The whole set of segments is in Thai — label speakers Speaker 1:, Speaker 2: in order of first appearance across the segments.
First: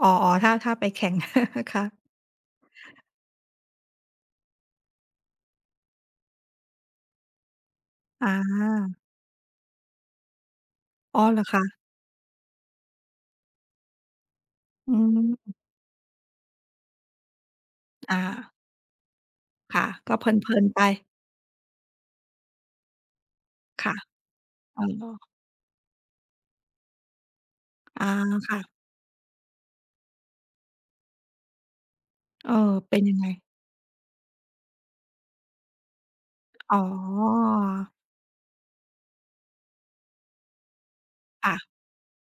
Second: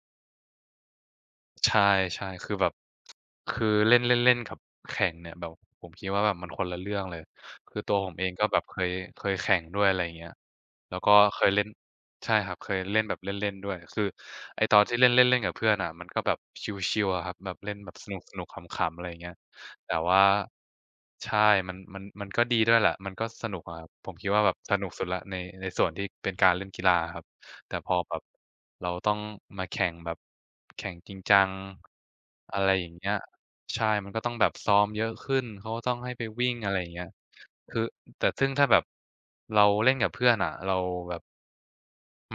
Speaker 1: อ๋อ ๆ ถ้า ถ้าไปแข่ง
Speaker 2: ใช
Speaker 1: ค่
Speaker 2: ่
Speaker 1: ะ
Speaker 2: ใช่ คือแบบ คือเล่น เล่น ๆ กับแข่งเนี่ยแบบ ผมคิดว่า แบบมันคนละเรื่องเลย คือตัวผมเ
Speaker 1: อ
Speaker 2: อง ก็แบบเค
Speaker 1: า
Speaker 2: ย เคยแข่งด้วย อะไรเงี้ย แล้วก็
Speaker 1: อ๋อ เห
Speaker 2: เ
Speaker 1: ร
Speaker 2: ค
Speaker 1: อ
Speaker 2: ย
Speaker 1: ค
Speaker 2: เล่น
Speaker 1: ะ?
Speaker 2: ใช่ครับ เคยเล่นแบบเล่น ๆ ด้วย คือไอ้ตอน
Speaker 1: อื
Speaker 2: ที่เล่น เล่น ๆ กั
Speaker 1: ม
Speaker 2: บเพื่อนอะ มันก็แบบชิล ๆ อะครับ แบบเล่นแบบส
Speaker 1: อ
Speaker 2: นุก
Speaker 1: า
Speaker 2: ๆ ขำ ๆ อะไรอย่างเงี้ย
Speaker 1: ค่ะ
Speaker 2: แต่
Speaker 1: ก
Speaker 2: ว
Speaker 1: ็
Speaker 2: ่า
Speaker 1: เพลิน ๆ ไป
Speaker 2: ใช่ มัน มัน มันก็ดีด้วยแหละ มันก็สนุกอะค
Speaker 1: ค
Speaker 2: รับ
Speaker 1: ่ะ
Speaker 2: ผมคิดว่าแบบส
Speaker 1: อ๋
Speaker 2: นุกสุดแล้ว
Speaker 1: อ
Speaker 2: ใน ในส่วนที่เป็นการเล่นกีฬาอะครับ แต่พอ
Speaker 1: อา
Speaker 2: แบบ
Speaker 1: ค่ะ
Speaker 2: เราต้องมาแข่งแบบ แข่งจริงจัง
Speaker 1: เออ
Speaker 2: อะไรอย่า
Speaker 1: เป
Speaker 2: ง
Speaker 1: ็
Speaker 2: เ
Speaker 1: น
Speaker 2: งี
Speaker 1: ย
Speaker 2: ้
Speaker 1: ั
Speaker 2: ย
Speaker 1: งไง?
Speaker 2: ใช่ มันก็ต้องแบบซ้อมเยอะขึ้น เขาก็ต้องให้ไปวิ่ง อะไ
Speaker 1: อ
Speaker 2: ร
Speaker 1: ๋
Speaker 2: อย่างเงี้ย คือ
Speaker 1: อ
Speaker 2: แต่ซึ่งถ้าแบบเราเล่นกับเพื่อนอะ เราแบบ
Speaker 1: ค่ะ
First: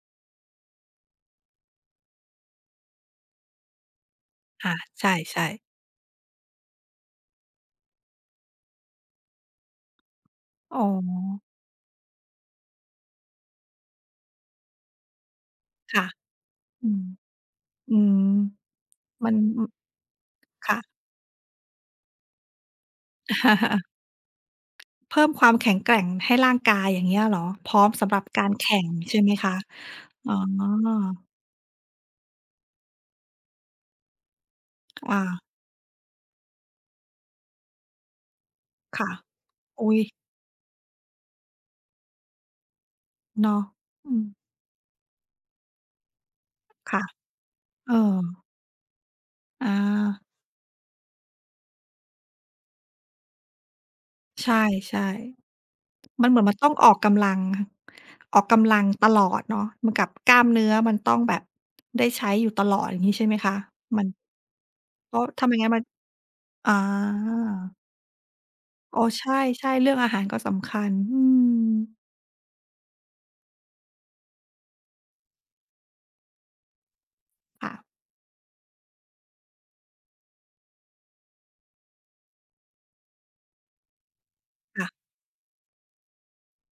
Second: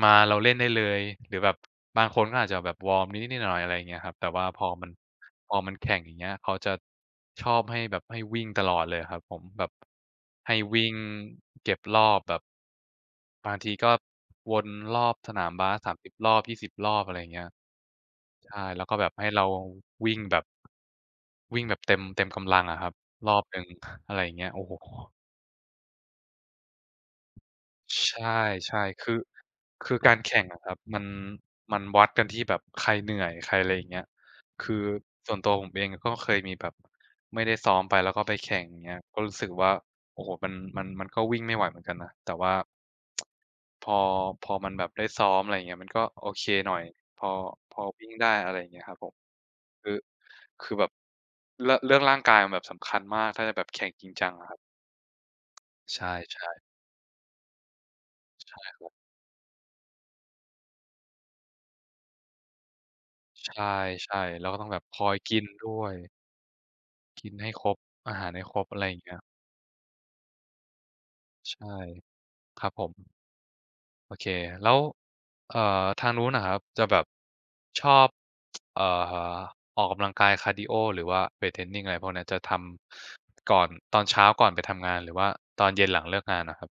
Speaker 2: มาเราเล่นได้เลย หรือแบบ บางคนก็อาจจะแบบวอร์มนิด ๆ หน่อย ๆ อะไรเงี้ยครับ แต่ว่าพ
Speaker 1: อ
Speaker 2: อ
Speaker 1: า
Speaker 2: มัน
Speaker 1: ใช่
Speaker 2: พ
Speaker 1: ๆ
Speaker 2: อมัน แข่งอย่างเงี้ย เขาจะ ชอบให้แบบ ให้วิ่งตลอดเลยอะครับผม แบบ ให้
Speaker 1: อ
Speaker 2: ว
Speaker 1: ๋
Speaker 2: ิ่ง
Speaker 1: อ
Speaker 2: เก็บรอบแบบ บางทีก็วนรอบสนามบาส สา
Speaker 1: ค
Speaker 2: ม
Speaker 1: ่ะ
Speaker 2: สิบ รอบ 20
Speaker 1: อ
Speaker 2: ร
Speaker 1: ื
Speaker 2: อ
Speaker 1: ม
Speaker 2: บ อะไรอย่างเงี้ย
Speaker 1: อืม
Speaker 2: ใช่ แล้วก็แบบให
Speaker 1: ม
Speaker 2: ้
Speaker 1: ัน
Speaker 2: เรา
Speaker 1: อ
Speaker 2: วิ่งแบบ
Speaker 1: ค่ะ
Speaker 2: วิ่งแบบเต็ม เต็มกำลังอะครับ รอบหนึ่ง อะไรอย่างเงี้ย โอ้โฮ
Speaker 1: เพิ่มความแข็งแกร่งให้ร่างกาย อย่างเงี้ยเหรอ พร้อมสำ
Speaker 2: ใช
Speaker 1: หรับ
Speaker 2: ่
Speaker 1: การแข
Speaker 2: ใช
Speaker 1: ่
Speaker 2: ่
Speaker 1: ง
Speaker 2: ค
Speaker 1: ใ
Speaker 2: ื
Speaker 1: ช
Speaker 2: อ
Speaker 1: ่ไหมคะ?
Speaker 2: คือการ
Speaker 1: อ
Speaker 2: แ
Speaker 1: ๋
Speaker 2: ข่งอะครับ มัน
Speaker 1: อ
Speaker 2: มันวัดกันที่แบบใครเหนื่อย ใคร อะไรอย่างเงี้ย คือ
Speaker 1: อ
Speaker 2: ส่ว
Speaker 1: า
Speaker 2: นตัวผมเอง ก็เคยมีแบบไม่ได้ซ้อมไป แล้วก็ไปแข่ง อย่างเงี้ย
Speaker 1: ค่ะ
Speaker 2: ก็รู้สึกว่า
Speaker 1: อุ๊ย!
Speaker 2: โอ้โฮ มัน มันก็วิ่งไม่ไหวเหมือนกันนะ แต่ว่า
Speaker 1: เนาะ
Speaker 2: พอ
Speaker 1: อืม
Speaker 2: พอมันแบบได้ซ้อม อะไรอย่างเงี้ย มันก็โอเคหน่อย
Speaker 1: ค่ะ
Speaker 2: พอ พอ
Speaker 1: เออ
Speaker 2: วิ่งได้ อะไรอย่างเงี้ยครับผม คือ
Speaker 1: อา
Speaker 2: คือแบบ เรื่อง เรื่องร่างกายแบบสำคัญมาก ถ้าจะแบบแข่งจริงจังอ
Speaker 1: ใ
Speaker 2: ะ
Speaker 1: ช
Speaker 2: ครับ
Speaker 1: ่
Speaker 2: ใช
Speaker 1: ๆ มันเหมือน
Speaker 2: ่
Speaker 1: มัน
Speaker 2: ๆ
Speaker 1: ต้องออกกำลัง ออก
Speaker 2: ใช
Speaker 1: ก
Speaker 2: ่
Speaker 1: ำลั
Speaker 2: ค
Speaker 1: ง
Speaker 2: รับ
Speaker 1: ตลอดเนาะ เหมือนกับกล้ามเนื้อ มันต้องแบบได้ใช้อยู่ตลอดอย่างงี้ ใช่มั้ยค
Speaker 2: ใช
Speaker 1: ะ? มัน
Speaker 2: ่ ๆ เราก็ต้องแบบคอ
Speaker 1: เพ
Speaker 2: ย
Speaker 1: ราะ
Speaker 2: กิ
Speaker 1: ถ้
Speaker 2: น
Speaker 1: าไม่
Speaker 2: ด
Speaker 1: งั้
Speaker 2: ้
Speaker 1: นมัน
Speaker 2: วย
Speaker 1: อ๋อ
Speaker 2: กินให้ครบ อาหารให้ครบ อะไรอย
Speaker 1: อ
Speaker 2: ่
Speaker 1: ๋
Speaker 2: า
Speaker 1: อ
Speaker 2: งเงี้ย
Speaker 1: ใช่ ๆ เรื่องอาหารก็สำคัญ อื
Speaker 2: ใช่
Speaker 1: อ
Speaker 2: ครับผม โอเค แล้ว เอ่อ ทางนู้นอะครับ จะแบบ
Speaker 1: ค่
Speaker 2: ช
Speaker 1: ะ
Speaker 2: อบ เอ่อ ออกกำลังกายคาร์ดีโอ หรือว่าเวตเทรนนิง อะไรพวกเนี้ย จะทำก่อน ตอนเช้าก่อนไปท
Speaker 1: ค่
Speaker 2: ำ
Speaker 1: ะ
Speaker 2: งาน หรือว่าตอนเย็นหลังเลิกงานอะครับ?